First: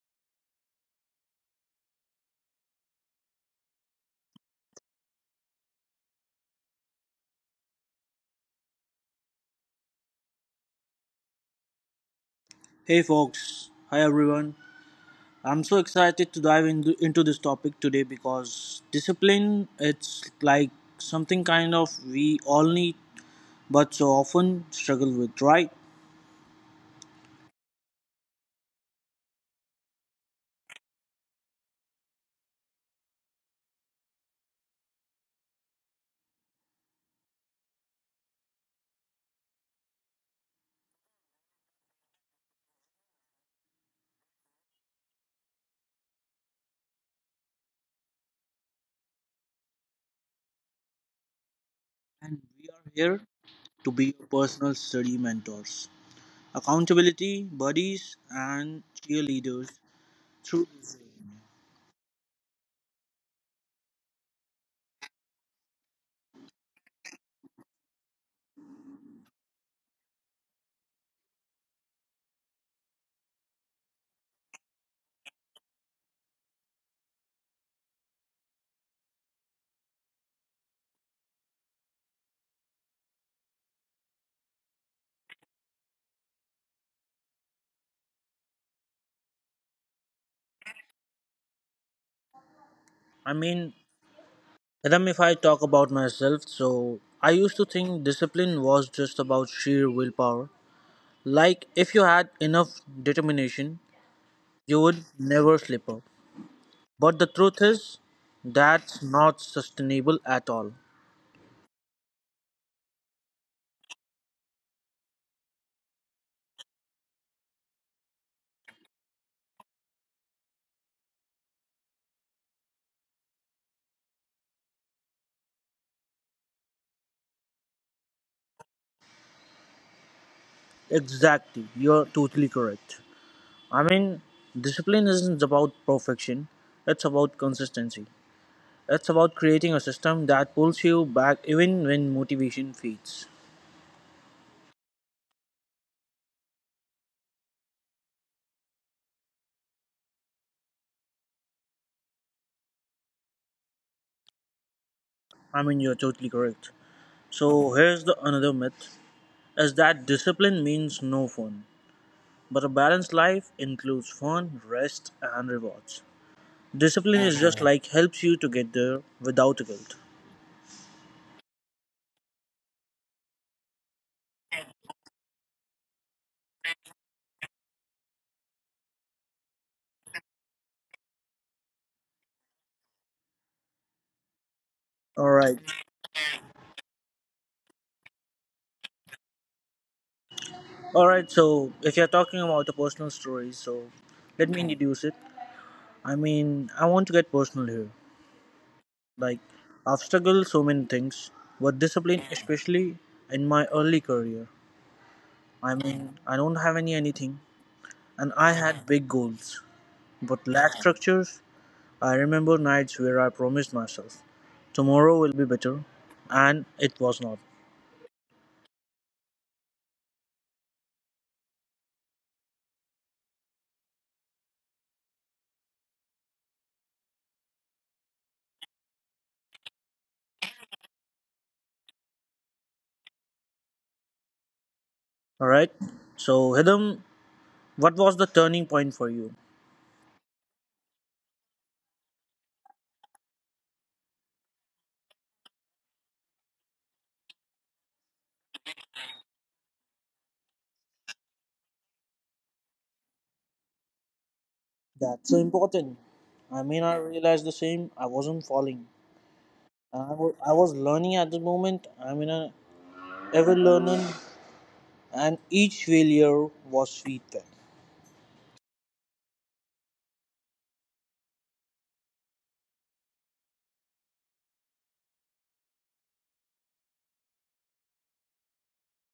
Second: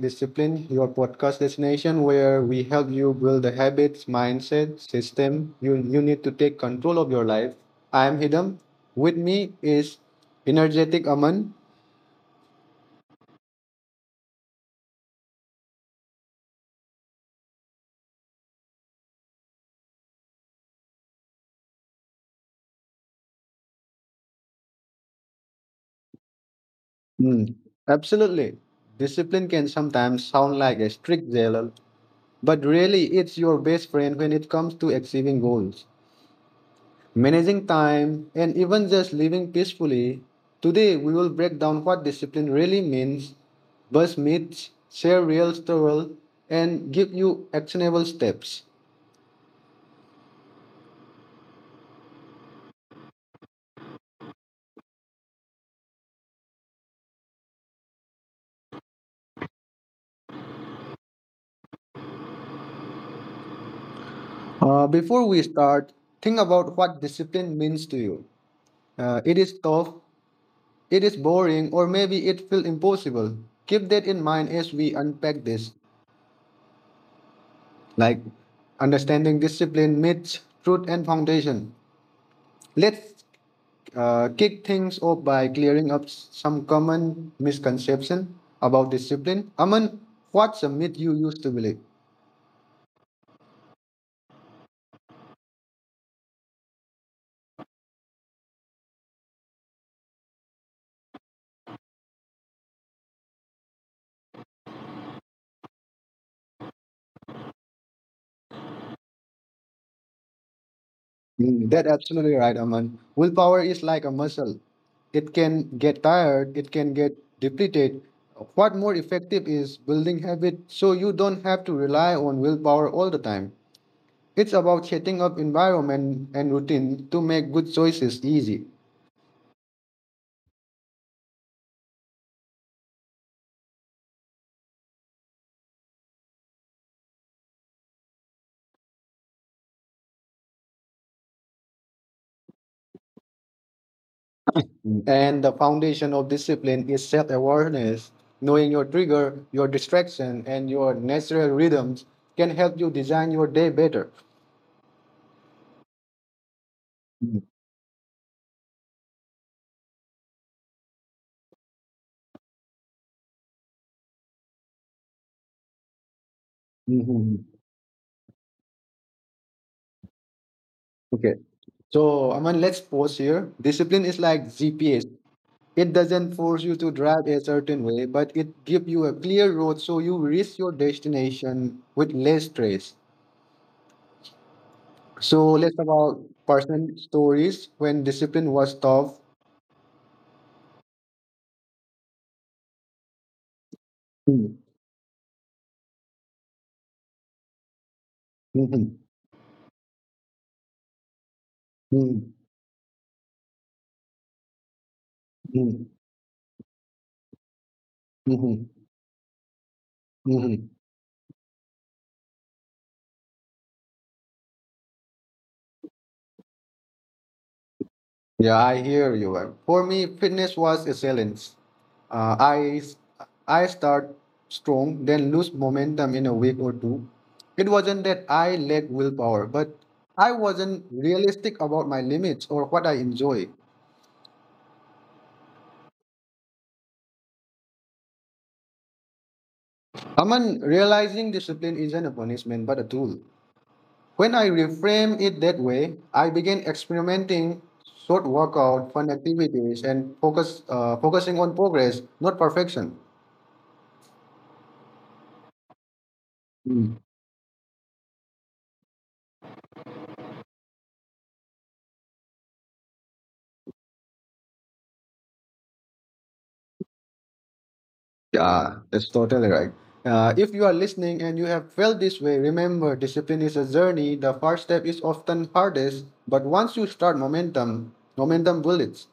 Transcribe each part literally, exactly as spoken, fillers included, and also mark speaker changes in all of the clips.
Speaker 1: Discipline, your podcast destination where we help you build the habits, mindset, system you, you need to take control of your life. I am Hidam. With me is energetic Aman.
Speaker 2: Hey folks, hi everyone. I'm so excited to dive in, into this topic today because discipline it's like something kind of we all need but so often struggle with, right?
Speaker 1: Hmm, absolutely. Discipline can sometimes sound like a strict zealot, but really, it's your best friend when it comes to achieving goals, managing time, and even just living peacefully. Today we will break down what discipline really means, bust myths, share real stories, and give you actionable steps.
Speaker 2: And we are here to be your personal study mentors, accountability buddies and cheerleaders through this.
Speaker 1: Uh, before we start, think about what discipline means to you. Uh, it is tough, it is boring, or maybe it feels impossible. Keep that in mind as we unpack this, like understanding discipline, myths, truth, and foundation. Let's uh, kick things off by clearing up s- some common misconception about discipline. Aman, what's a myth you used to believe?
Speaker 2: I mean, Adam, if I talk about myself, so I used to think discipline was just about sheer willpower. Like, if you had enough determination, you would never slip up. But the truth is, that's not sustainable at all.
Speaker 1: Mm, that's absolutely right, Aman. Willpower is like a muscle. It can get tired, it can get depleted. What more effective is building habit so you don't have to rely on willpower all the time. It's about setting up environment and routine to make good choices easy.
Speaker 2: Exactly, you're totally correct. I mean, Discipline isn't about perfection, it's about consistency. It's about creating a system that pulls you back even when motivation fades.
Speaker 1: Mm. And the foundation of discipline is self awareness. Knowing your trigger, your distraction, and your natural rhythms can help you design your day better.
Speaker 2: I mean, you're totally correct. So, here's the another myth is that discipline means no fun. But a balanced life includes fun, rest, and rewards. Discipline is
Speaker 1: Mhm.
Speaker 2: just like helps you to get there without a guilt.
Speaker 1: Okay. So, Aman, let's pause here. Discipline is like G P S. It doesn't force you to drive a certain way, but it gives you a clear road so you reach your destination with less stress.
Speaker 2: All
Speaker 1: So,
Speaker 2: right.
Speaker 1: let's talk about personal stories when discipline was tough.
Speaker 2: All right, so if you're talking about a personal story, so
Speaker 1: Mm.
Speaker 2: let me introduce it. I mean, I want to get personal here.
Speaker 1: Mhm.
Speaker 2: Like, I've struggled so many things with discipline,
Speaker 1: Mm.
Speaker 2: especially in my early career. I
Speaker 1: Mm.
Speaker 2: mean, I don't have any anything, and I
Speaker 1: Mhm.
Speaker 2: had big goals, but
Speaker 1: Mhm.
Speaker 2: lack structures. I remember nights where I promised myself tomorrow will be better, and it was not.
Speaker 1: Yeah, I hear you. Uh, For me, fitness was a challenge. Uh, I s- I start strong, then lose momentum in a week or two. It wasn't that I lacked willpower, but I wasn't realistic about my limits or what I enjoy.
Speaker 2: All right, so Hidam, what was the turning point for you?
Speaker 1: I mean, realizing discipline isn't a punishment but a tool. When I reframe it that way, I began experimenting short workout, fun activities, and focus uh, focusing on progress, not perfection.
Speaker 2: That's so important. I mean, I realized the same. I wasn't falling. I wa- I was learning at the moment. I mean, I ever learning, and each failure was feedback.
Speaker 1: Yeah, that's totally right. Uh, if you are listening and you have felt this way, remember discipline is a journey. The first step is often hardest, but once you start momentum, momentum builds.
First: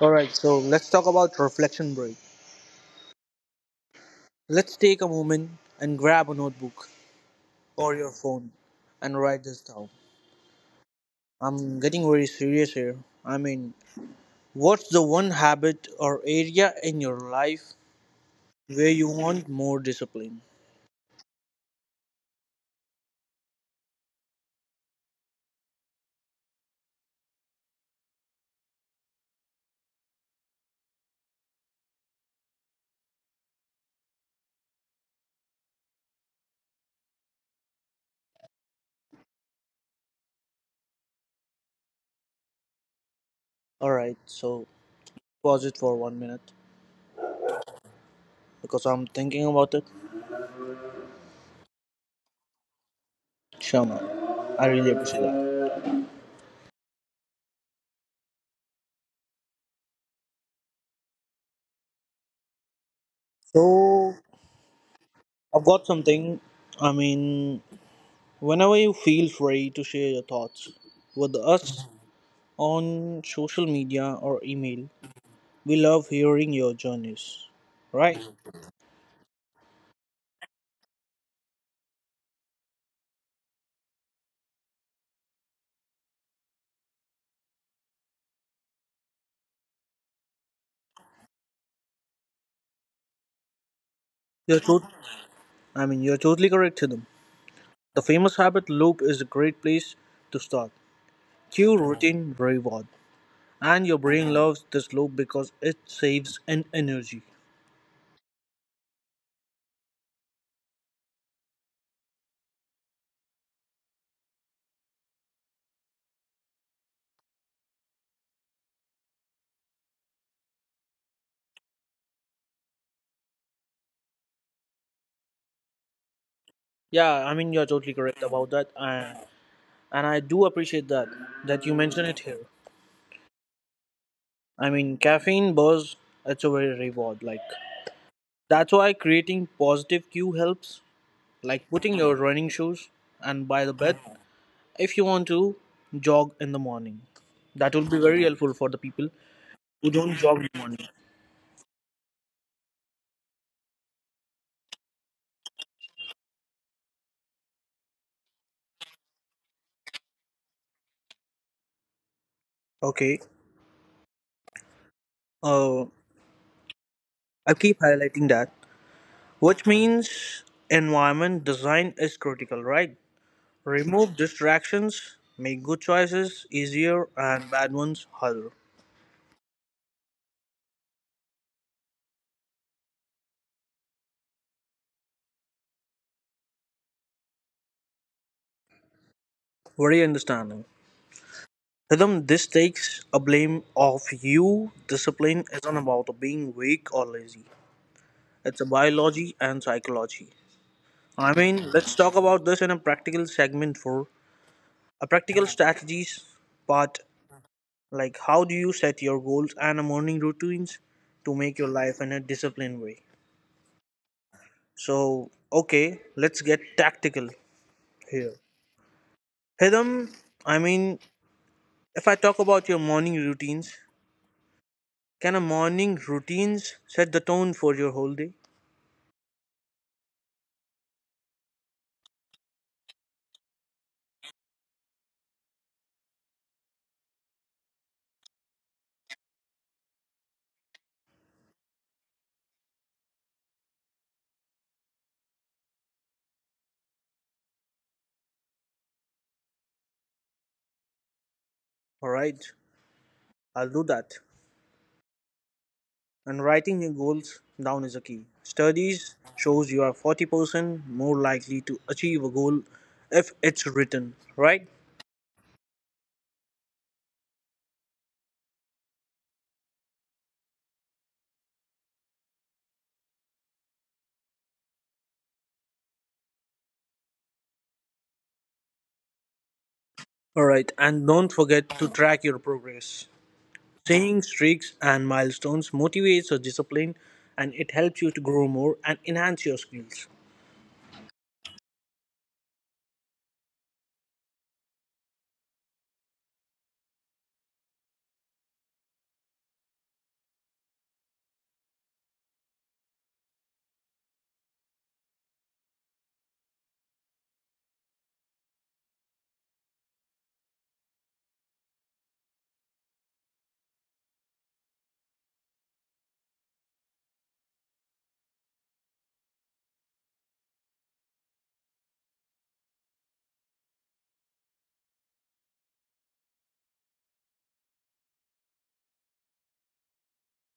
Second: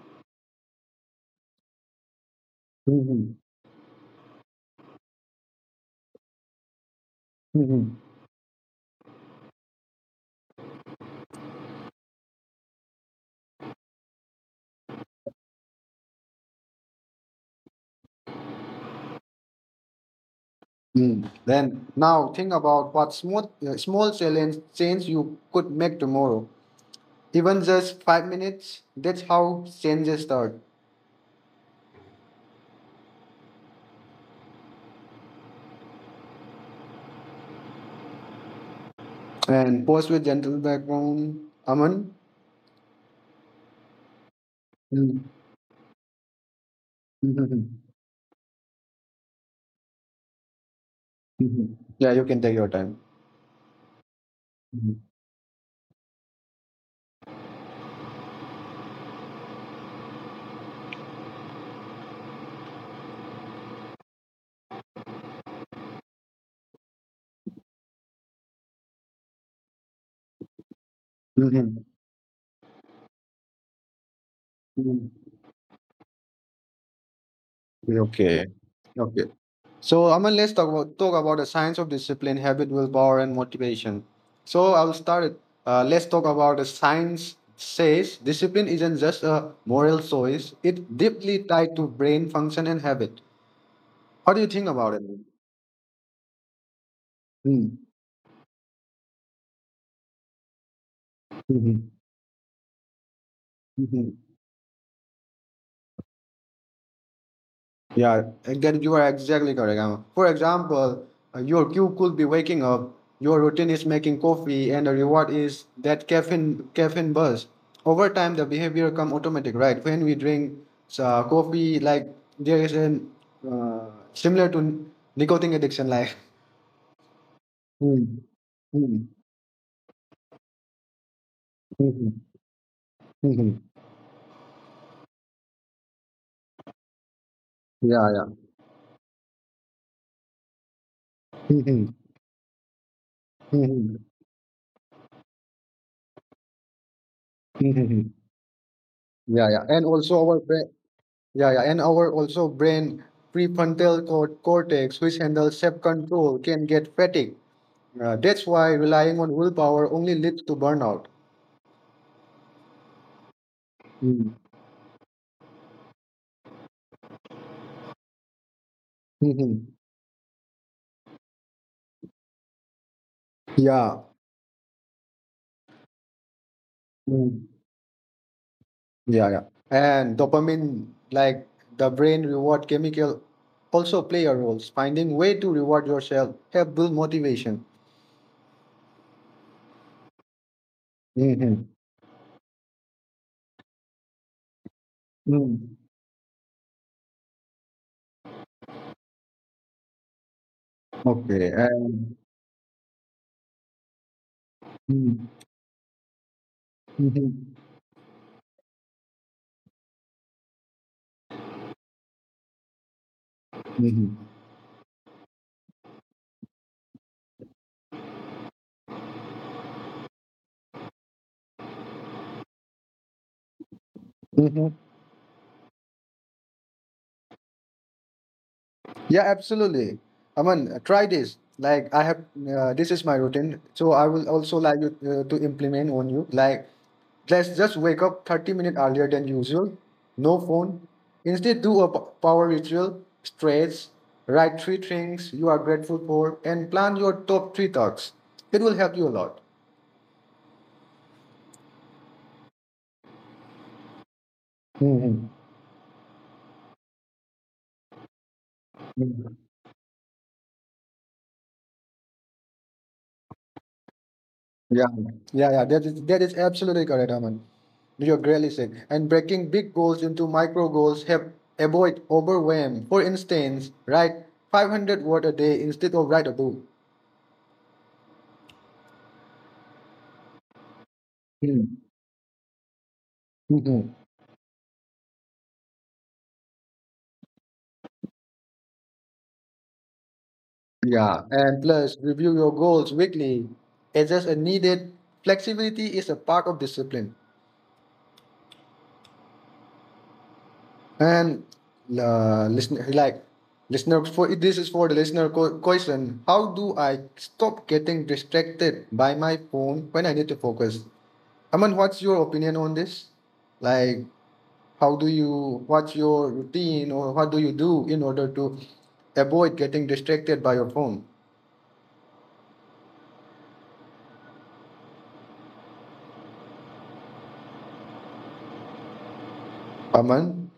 Speaker 2: All right, so let's talk about reflection break.
Speaker 1: Mhm.
Speaker 2: Let's take a moment and grab a notebook or
Speaker 1: Mhm.
Speaker 2: your phone and write this down. I'm getting very serious here. I mean, what's the one habit or area in your life where you want more discipline?
Speaker 1: Mm. Then now think about what small, uh, small challenge change you could make tomorrow. Even just five minutes, that's how changes start. And post with gentle background. Aman?
Speaker 2: All right, so
Speaker 1: Mm.
Speaker 2: pause it for one minute
Speaker 1: Mhm.
Speaker 2: because I'm thinking about it.
Speaker 1: Mhm. Yeah, you can take your time.
Speaker 2: Sure, man. I really
Speaker 1: Mhm.
Speaker 2: appreciate that. So, I've got something. I mean, Whenever you feel free to share your thoughts with
Speaker 1: Mhm.
Speaker 2: us on social media or email,
Speaker 1: Mhm.
Speaker 2: we love hearing your journeys. Right?
Speaker 1: Okay. Okay. So Aman, let's talk about talk about the science of discipline, habit, willpower, and motivation. So I'll start it. Uh, let's talk about the science says discipline isn't just a moral choice; it's deeply tied to brain function and habit. What do you
Speaker 2: You're
Speaker 1: think
Speaker 2: tot-
Speaker 1: about it?
Speaker 2: I mean, you're totally correct, Chidam.
Speaker 1: Hmm.
Speaker 2: The famous habit loop is a great place to start. Cue
Speaker 1: Mm-hmm.
Speaker 2: routine reward. And your
Speaker 1: Mm-hmm.
Speaker 2: brain loves this loop because it saves an energy.
Speaker 1: Yeah, again, you are exactly correct. Um, For example, uh, your cue could be waking up, your routine is making coffee, and the reward is that caffeine caffeine buzz. Over time, the behavior come automatic, right? When we drink uh, coffee, like there is an uh, similar to nicotine addiction, like.
Speaker 2: Yeah, I mean you're totally
Speaker 1: Mm.
Speaker 2: correct about that,
Speaker 1: Mm.
Speaker 2: and and I do appreciate that that you mention
Speaker 1: Mhm.
Speaker 2: it here.
Speaker 1: Mhm.
Speaker 2: I mean caffeine buzz, it's a very reward. Like
Speaker 1: Yeah, yeah.
Speaker 2: that's why creating positive cue helps. Like
Speaker 1: Mhm.
Speaker 2: putting your running shoes and by the bed
Speaker 1: Mhm.
Speaker 2: if you want to jog in the morning. That will be
Speaker 1: Mhm.
Speaker 2: very helpful for the people
Speaker 1: Yeah, yeah. And
Speaker 2: who don't
Speaker 1: also
Speaker 2: jog
Speaker 1: our
Speaker 2: in the
Speaker 1: brain.
Speaker 2: morning.
Speaker 1: Yeah, yeah, and our also brain prefrontal cor- cortex, which handles self-control, can get fatigued. Uh, that's why relying on willpower only leads to burnout.
Speaker 2: Okay.
Speaker 1: Mm.
Speaker 2: Uh, I keep highlighting that,
Speaker 1: Mhm.
Speaker 2: which means environment design is critical, right?
Speaker 1: Yeah.
Speaker 2: Remove distractions, make good choices easier
Speaker 1: Mm.
Speaker 2: and bad ones harder.
Speaker 1: Yeah, yeah. And dopamine, like the brain reward chemical, also play a role. Finding way to reward yourself help build motivation.
Speaker 2: Very understanding.
Speaker 1: Mhm.
Speaker 2: Rhythm, this takes a blame of you. Discipline isn't
Speaker 1: Mm.
Speaker 2: about being weak or lazy. It's a biology and psychology. I
Speaker 1: Okay.
Speaker 2: mean, let's
Speaker 1: And,
Speaker 2: talk about this in a practical segment for a
Speaker 1: Mhm.
Speaker 2: practical strategies part.
Speaker 1: Mhm.
Speaker 2: Like, how do you set your goals and a morning routines to make your life in a disciplined way?
Speaker 1: Mhm.
Speaker 2: So, okay, let's get tactical here. Hidam, I mean, if I talk about your morning routines,
Speaker 1: Mhm.
Speaker 2: can a morning routines set the tone for your whole day?
Speaker 1: Yeah, absolutely. I mean, try this. Like I have, uh, this is my routine. So I will also like you uh, to implement on you. Like, let's just wake up thirty minutes earlier than usual. No phone. Instead, do a p- power ritual, stretch, write three things you are grateful for, and plan your top three thoughts. It will help you a lot.
Speaker 2: All right, I'll do that.
Speaker 1: Mhm.
Speaker 2: And writing your goals down is a key. Studies shows you are forty percent more likely to achieve a goal if it's written, right?
Speaker 1: Yeah, yeah, yeah. That is that is absolutely correct, Aman. You're really sick. And breaking big goals into micro goals help avoid overwhelm. For instance, write five hundred word a day instead of write a book.
Speaker 2: All right, and don't forget
Speaker 1: Hmm.
Speaker 2: to track your progress.
Speaker 1: Mhm.
Speaker 2: Seeing streaks and milestones motivates your discipline and it helps you to grow more and enhance your skills.
Speaker 1: Yeah, and plus review your goals weekly. Adjust as needed. Flexibility is a part of discipline. And uh, listener, like listener, for this is for the listener co- question. How do I stop getting distracted by my phone when I need to focus? Aman, what's your opinion on this? Like, how do you? What's your routine, or what do you do in order to avoid getting distracted by your phone? Aman,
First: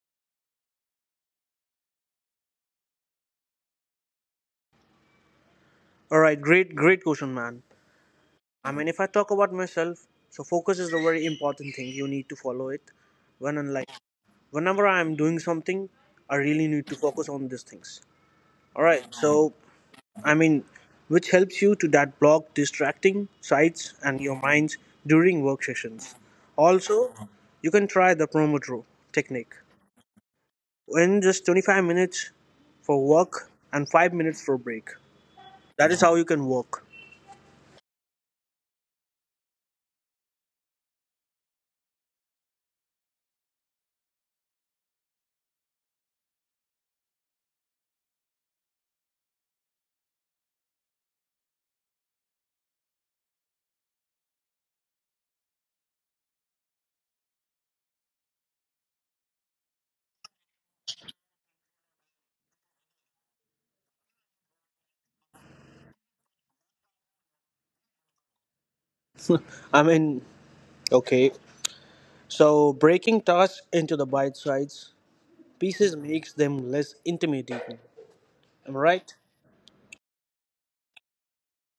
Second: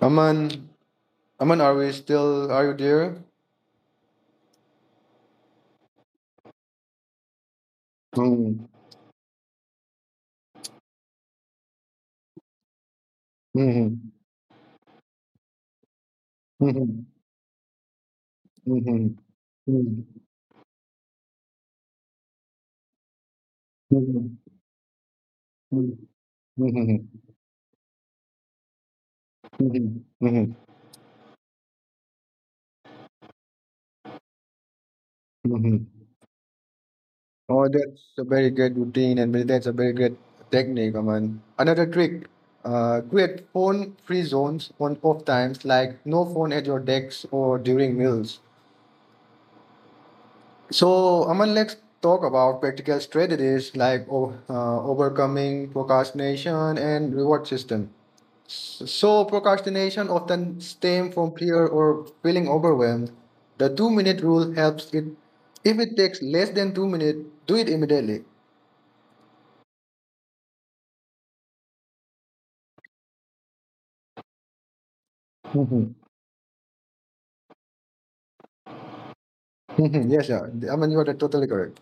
Speaker 1: Aman, Aman, are we still? Are you there?
Speaker 2: All right, great, great question, man.
Speaker 1: Mm.
Speaker 2: I mean, if I talk about myself, so focus is a very important thing. You need to follow it. When and like
Speaker 1: Mhm.
Speaker 2: whenever I'm doing something, I really need to
Speaker 1: Mhm.
Speaker 2: focus on these things.
Speaker 1: Mhm.
Speaker 2: All right.
Speaker 1: Mhm.
Speaker 2: So
Speaker 1: Mhm.
Speaker 2: I mean, which helps you to that block distracting sites and your minds during work
Speaker 1: Mhm.
Speaker 2: sessions.
Speaker 1: Mhm.
Speaker 2: Also,
Speaker 1: Mhm.
Speaker 2: you can try the Pomodoro technique.
Speaker 1: Mm-hmm. Mm-hmm.
Speaker 2: In just twenty-five minutes for work and five minutes for break.
Speaker 1: Mm-hmm.
Speaker 2: That is how you can work.
Speaker 1: Oh, that's a very good routine, and that's a very good technique, Aman. Another trick, uh, create phone-free zones on off times, like no phone at your decks or during meals. So, Aman, let's talk about practical strategies like o- uh, overcoming procrastination and reward system. So, procrastination often stems from fear or feeling overwhelmed. The two minute rule helps it. If it takes less than two minutes, do it immediately.
Speaker 2: I mean, okay. So, breaking tasks into the bite sized
Speaker 1: Mhm.
Speaker 2: pieces makes them less intimidating. Am I right?
Speaker 1: Mhm. Yes, sir. I mean, you are totally correct.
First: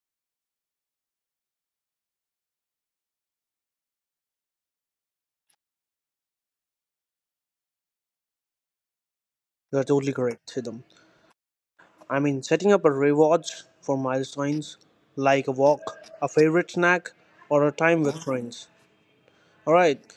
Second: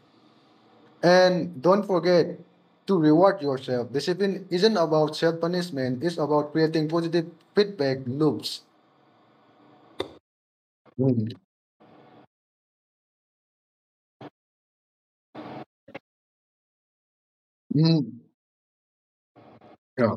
Speaker 1: And don't forget to reward yourself. Discipline isn't about self punishment, it's about creating positive feedback loops.
Speaker 2: You're totally correct, Sidham.
Speaker 1: Mhm.
Speaker 2: I mean, setting up a rewards for milestones like a walk, a favorite snack, or a time with
Speaker 1: Mhm.
Speaker 2: friends. Alright,
Speaker 1: Yeah.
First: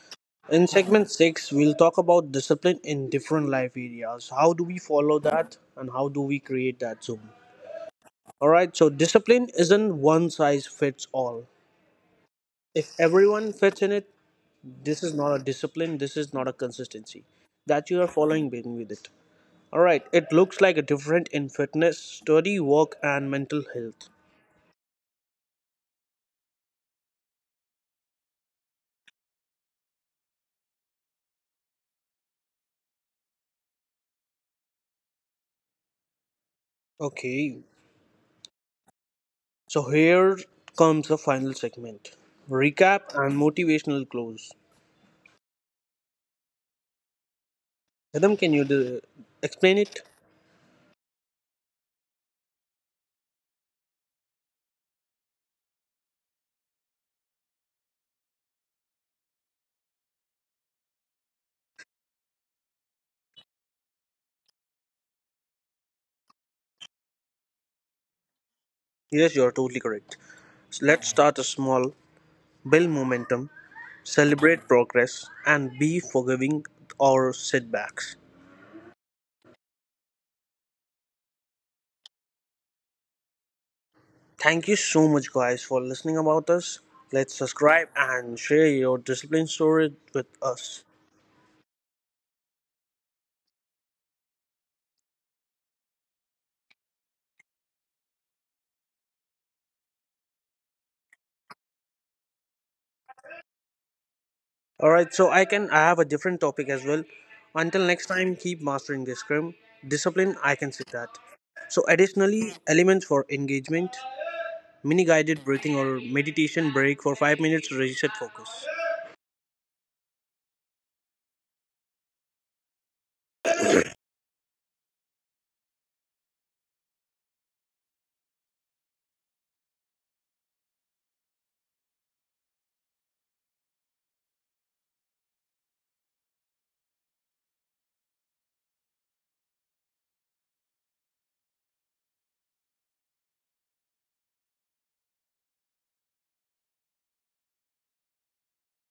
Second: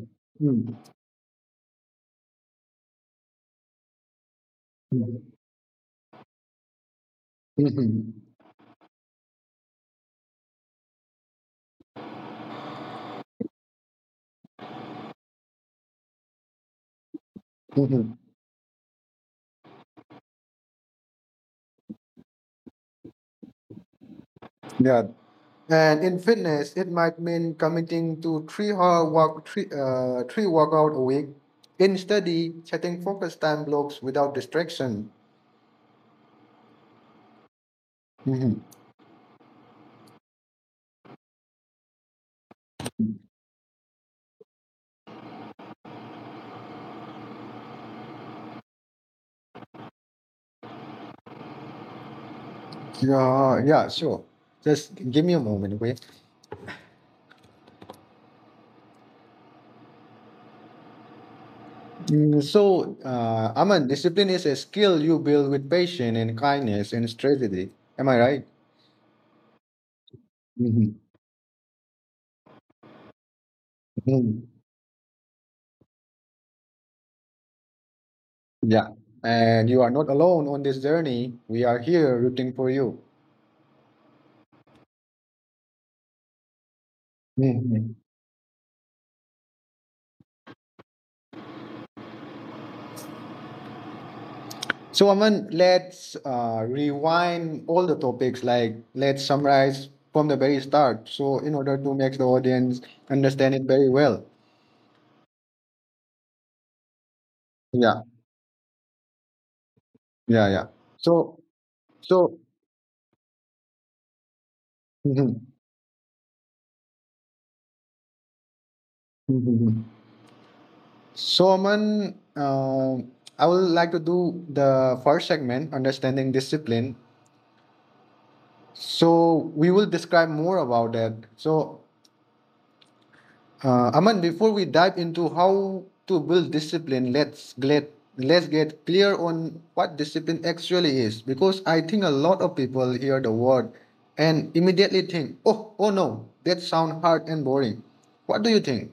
Speaker 2: in
Speaker 1: Mhm.
Speaker 2: segment six, we'll talk about discipline in different life areas. How do we follow
Speaker 1: Mhm.
Speaker 2: that and how do we create that zone?
Speaker 1: Mhm.
Speaker 2: Alright, so discipline isn't one size fits all. If everyone fits in it, this is not a discipline, this is not a consistency that you are
Speaker 1: Mhm.
Speaker 2: following with it. All right it looks like a different in fitness study work and mental health.
Speaker 1: Yeah. And in fitness, it might mean committing to three hour walk, three, uh, three workout a week. In study, setting focused time blocks without distraction.
Speaker 2: Okay,
Speaker 1: Hmm.
Speaker 2: so here comes the final segment recap and motivational close. Adam, can you do, explain it?
Speaker 1: Yeah, yeah, sure. Just give me a moment, okay? Mm, so, uh, Aman, discipline is a skill you build with patience and kindness and strategy. Am I right?
Speaker 2: Yes, you are totally correct. So
Speaker 1: Mhm.
Speaker 2: let's start a small, build momentum,
Speaker 1: Mhm.
Speaker 2: celebrate progress and be forgiving our setbacks.
Speaker 1: Yeah. And you are not alone on this journey. We are here rooting for you.
Speaker 2: Thank you so much, guys, for listening about us. Let's subscribe
Speaker 1: Mm-hmm.
Speaker 2: and share your discipline story with us.
Speaker 1: So, Aman, let's uh, rewind all the topics. Like, let's summarize from the very start. So, in order to make the audience understand it very well.
Speaker 2: All right, so I can I have a different topic as well. Until
Speaker 1: Yeah,
Speaker 2: next time, keep mastering the scrum discipline.
Speaker 1: yeah,
Speaker 2: I
Speaker 1: yeah.
Speaker 2: can see that.
Speaker 1: So,
Speaker 2: So,
Speaker 1: so,
Speaker 2: additionally, elements for engagement, mini guided
Speaker 1: Mhm.
Speaker 2: breathing or meditation break for five minutes to reset focus.
Speaker 1: Mhm. Mhm. so, Aman, uh, I would like to do the first segment, understanding discipline. So, we will describe more about that. So, Uh, Aman, before we dive into how to build discipline, let's get let's get clear on what discipline actually is, because I think a lot of people hear the word and immediately think, "Oh, oh no, that sounds hard and boring." What do you think?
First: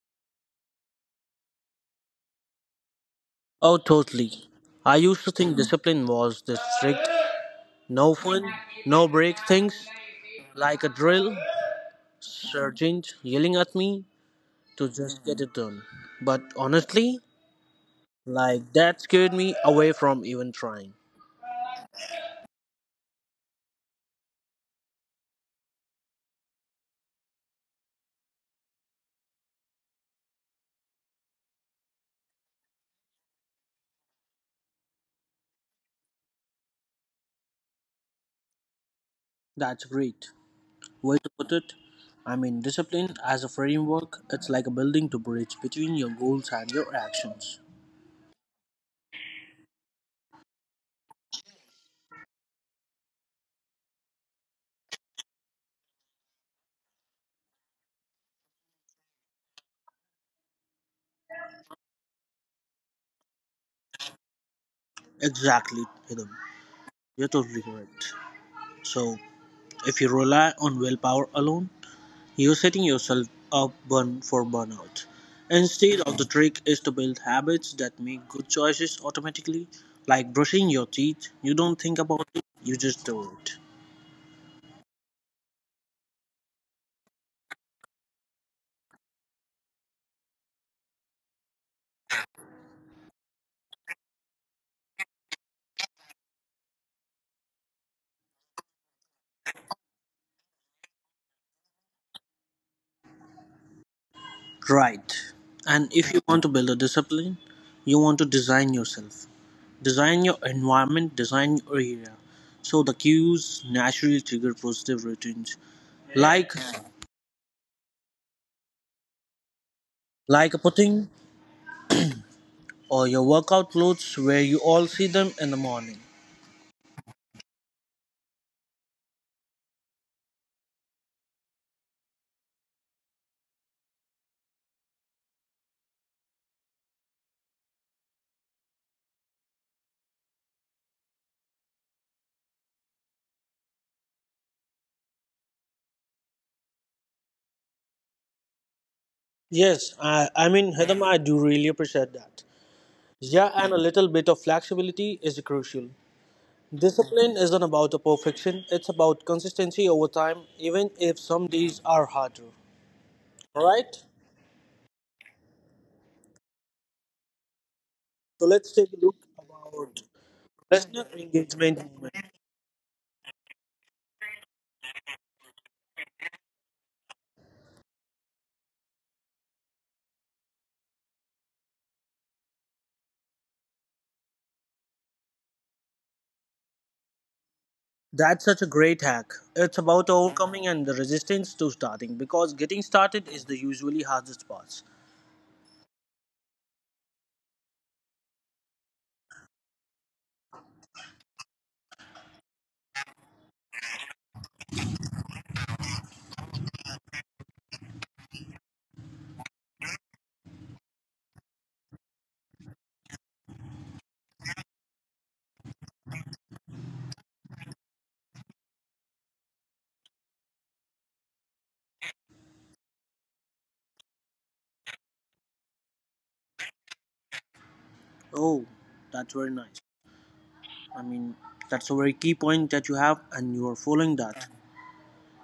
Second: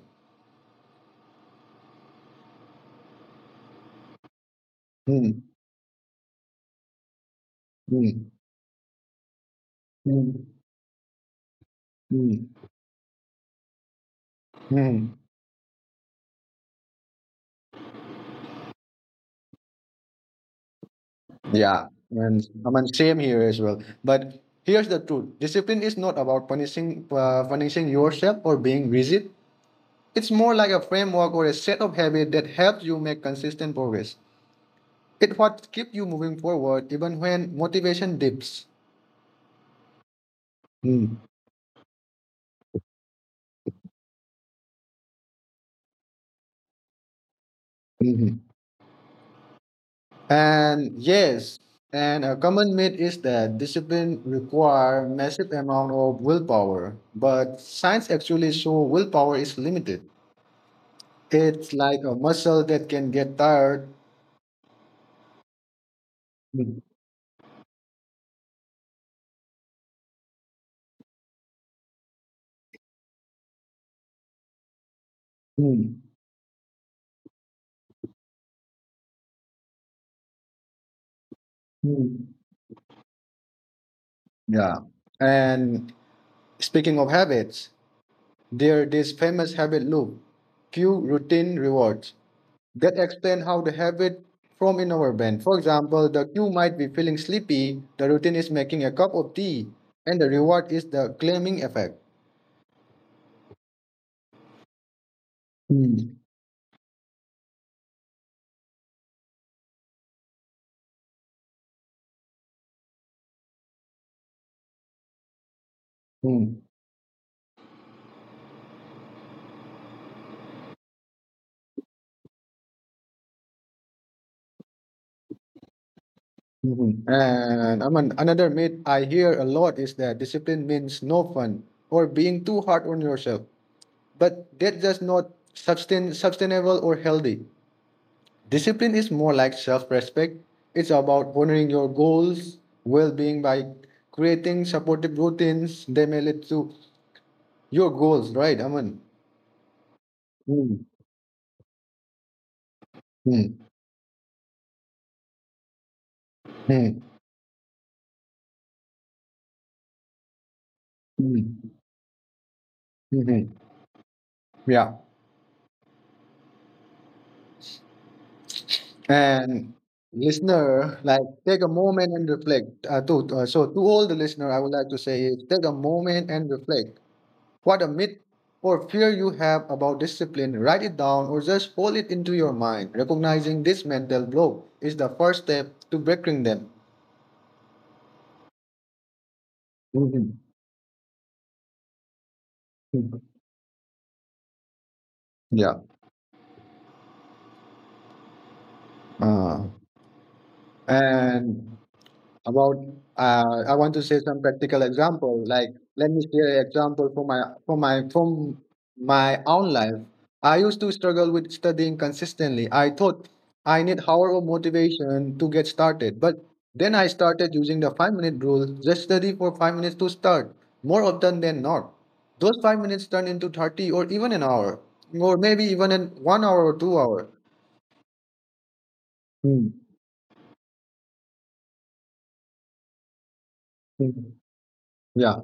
Speaker 2: Oh, totally. I used to
Speaker 1: Hmm.
Speaker 2: think discipline was this strict, no
Speaker 1: Hmm.
Speaker 2: fun, no break things,
Speaker 1: Hmm.
Speaker 2: like a drill,
Speaker 1: Hmm.
Speaker 2: sergeant yelling at me to
Speaker 1: Hmm.
Speaker 2: just get it done. But honestly, like that scared me away from even trying.
Speaker 1: Yeah, and Aman, same here as well. But here's the truth: discipline is not about punishing uh, punishing yourself or being rigid. It's more like a framework or a set of habits that helps you make consistent progress. It what keeps you moving forward even when motivation dips.
Speaker 2: That's great.
Speaker 1: Mm.
Speaker 2: Way to put it. I mean, discipline as a framework, it's like a building to bridge between your goals and your actions.
Speaker 1: Mhm. And yes, and a common myth is that discipline require massive amount of willpower, but science actually show willpower is limited. It's like a muscle that can get tired.
Speaker 2: Exactly, Hidam.
Speaker 1: Mm.
Speaker 2: You're totally correct. So, if you rely on willpower alone, you're setting yourself up burn for burnout. Instead
Speaker 1: Mm.
Speaker 2: of the trick is to build habits that make good choices automatically, like brushing your teeth. You don't think about
Speaker 1: Mm.
Speaker 2: it, you just do it.
Speaker 1: Yeah. And speaking of habits, there this famous habit loop, cue routine rewards, that explain how the habit form in our brain. For example, the cue might be feeling sleepy, the routine is making a cup of tea, and the reward is the claiming effect.
Speaker 2: Right. And if
Speaker 1: Mm.
Speaker 2: you want to build a discipline, you want to design yourself. Design your environment, design your area. So the cues naturally trigger positive routines. Like
Speaker 1: Mm.
Speaker 2: like a pudding or your workout clothes where you all see them in the morning.
Speaker 1: Mhm. And I mean, another myth I hear a lot is that discipline means no fun or being too hard on yourself. But that's just not sustain, sustainable or healthy. Discipline is more like self respect. It's about honoring your goals, well being by creating supportive routines. They may lead to your goals, right, Aman?
Speaker 2: Yes, I, I mean,
Speaker 1: Mm.
Speaker 2: Hedam, I do really appreciate that. Yeah,
Speaker 1: Mm.
Speaker 2: and a little bit of flexibility is crucial.
Speaker 1: Mm.
Speaker 2: Discipline isn't about a perfection, it's about consistency over time, even if some
Speaker 1: Mm.
Speaker 2: days are harder.
Speaker 1: Mhm.
Speaker 2: Alright,
Speaker 1: Yeah.
Speaker 2: so let's take a look
Speaker 1: And
Speaker 2: about
Speaker 1: listener,
Speaker 2: listener
Speaker 1: like take a
Speaker 2: engagement
Speaker 1: moment
Speaker 2: movement.
Speaker 1: and reflect. Uh, to, uh, so to all the listener, I would like to say is take a moment and reflect. What a myth or fear you have about discipline, write it down or just hold it into your mind. Recognizing this mental block is the first step to breaking them.
Speaker 2: That's such a great hack. It's about
Speaker 1: Mhm.
Speaker 2: overcoming and the resistance to starting because getting started is the usually hardest part.
Speaker 1: Yeah. Uh, and about uh, I want to say some practical example like let me share an example for my for my from my own life I used to struggle with studying consistently I thought I need hour of motivation to get started but then I started using the five minute rule just study for five minutes to start more often than not those five minutes turn into thirty or even an hour or maybe even in one hour or two hour.
Speaker 2: Oh, that's very
Speaker 1: Hmm.
Speaker 2: nice. I mean, that's a very key point that you have, and you are following
Speaker 1: Hmm.
Speaker 2: that.
Speaker 1: Yeah.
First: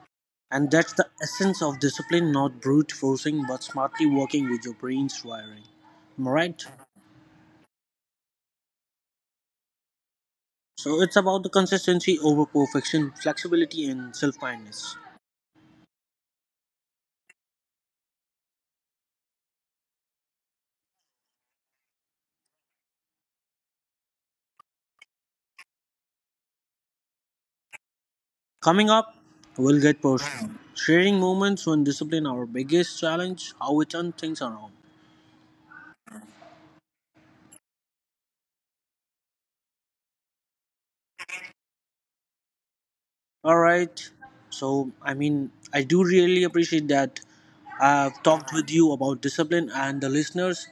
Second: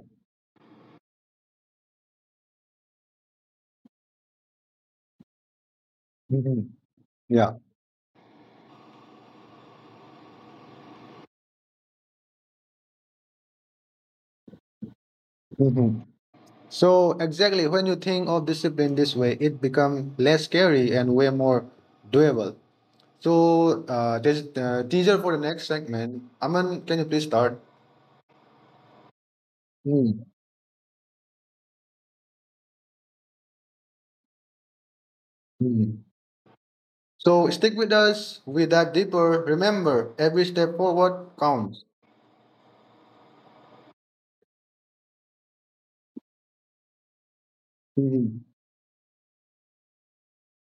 Speaker 2: And that's the essence of discipline not brute forcing but smartly working with your brain's wiring. Am I right?
Speaker 1: Mhm. Yeah.
Speaker 2: So it's about the consistency over perfection, flexibility, and self kindness.
Speaker 1: Mhm. So exactly when you think of discipline this way, it becomes less scary and way more doable. So uh, there's uh, teaser for the next segment. Aman, can you please start?
Speaker 2: Coming up, we'll get
Speaker 1: Mm.
Speaker 2: personal, sharing moments when discipline our biggest challenge, how we turn things around.
Speaker 1: Mm. So stick with us. We dive deeper. Remember, every step forward counts.
Speaker 2: All right. So I mean, I do really appreciate that I've
Speaker 1: Mhm.
Speaker 2: talked with you about discipline and the listeners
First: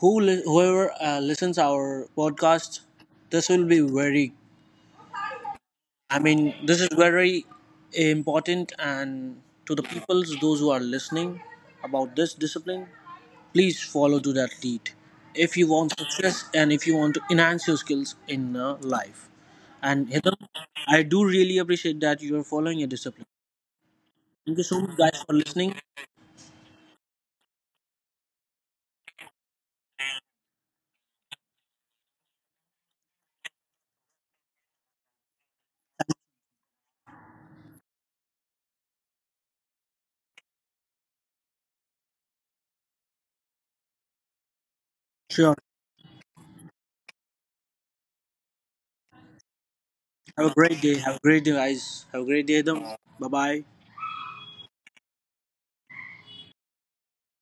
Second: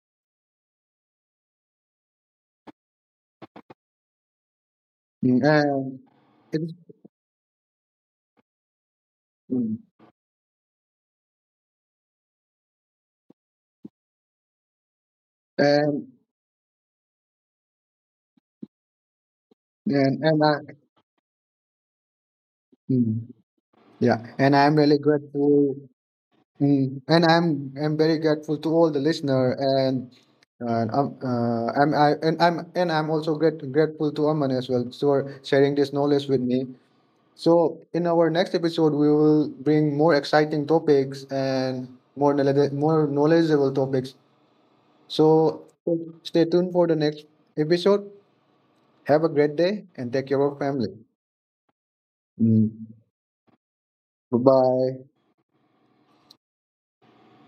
Speaker 2: who li- whoever uh, listens our podcast. This will be very,
Speaker 1: Mm. And
Speaker 2: I mean,
Speaker 1: it's
Speaker 2: this is very important, and to the
Speaker 1: mm.
Speaker 2: peoples, those who are listening about this discipline, please follow to that lead. If you want
Speaker 1: and
Speaker 2: success and if you want to enhance your skills in uh, life, and
Speaker 1: and
Speaker 2: Hitam,
Speaker 1: and I
Speaker 2: I do really appreciate that you are following your
Speaker 1: mm.
Speaker 2: discipline.
Speaker 1: Yeah, and
Speaker 2: Thank you
Speaker 1: I'm
Speaker 2: so
Speaker 1: really
Speaker 2: much, guys, for
Speaker 1: grateful.
Speaker 2: listening.
Speaker 1: Mm. And I'm I'm very grateful to all the listener and And I'm, uh, I'm, I, and I'm, and I'm also great, grateful to Aman as well for sharing this knowledge with me. So in our next episode, we will bring more exciting topics and more knowledge, more knowledgeable topics.
Speaker 2: Sure.
Speaker 1: So stay tuned for the next episode. Have a great day and take care
Speaker 2: Have a
Speaker 1: of
Speaker 2: great
Speaker 1: family.
Speaker 2: day. Have a great day, guys. Have a great day,
Speaker 1: Mm.
Speaker 2: Hitam. Bye bye.
Speaker 1: Bye bye.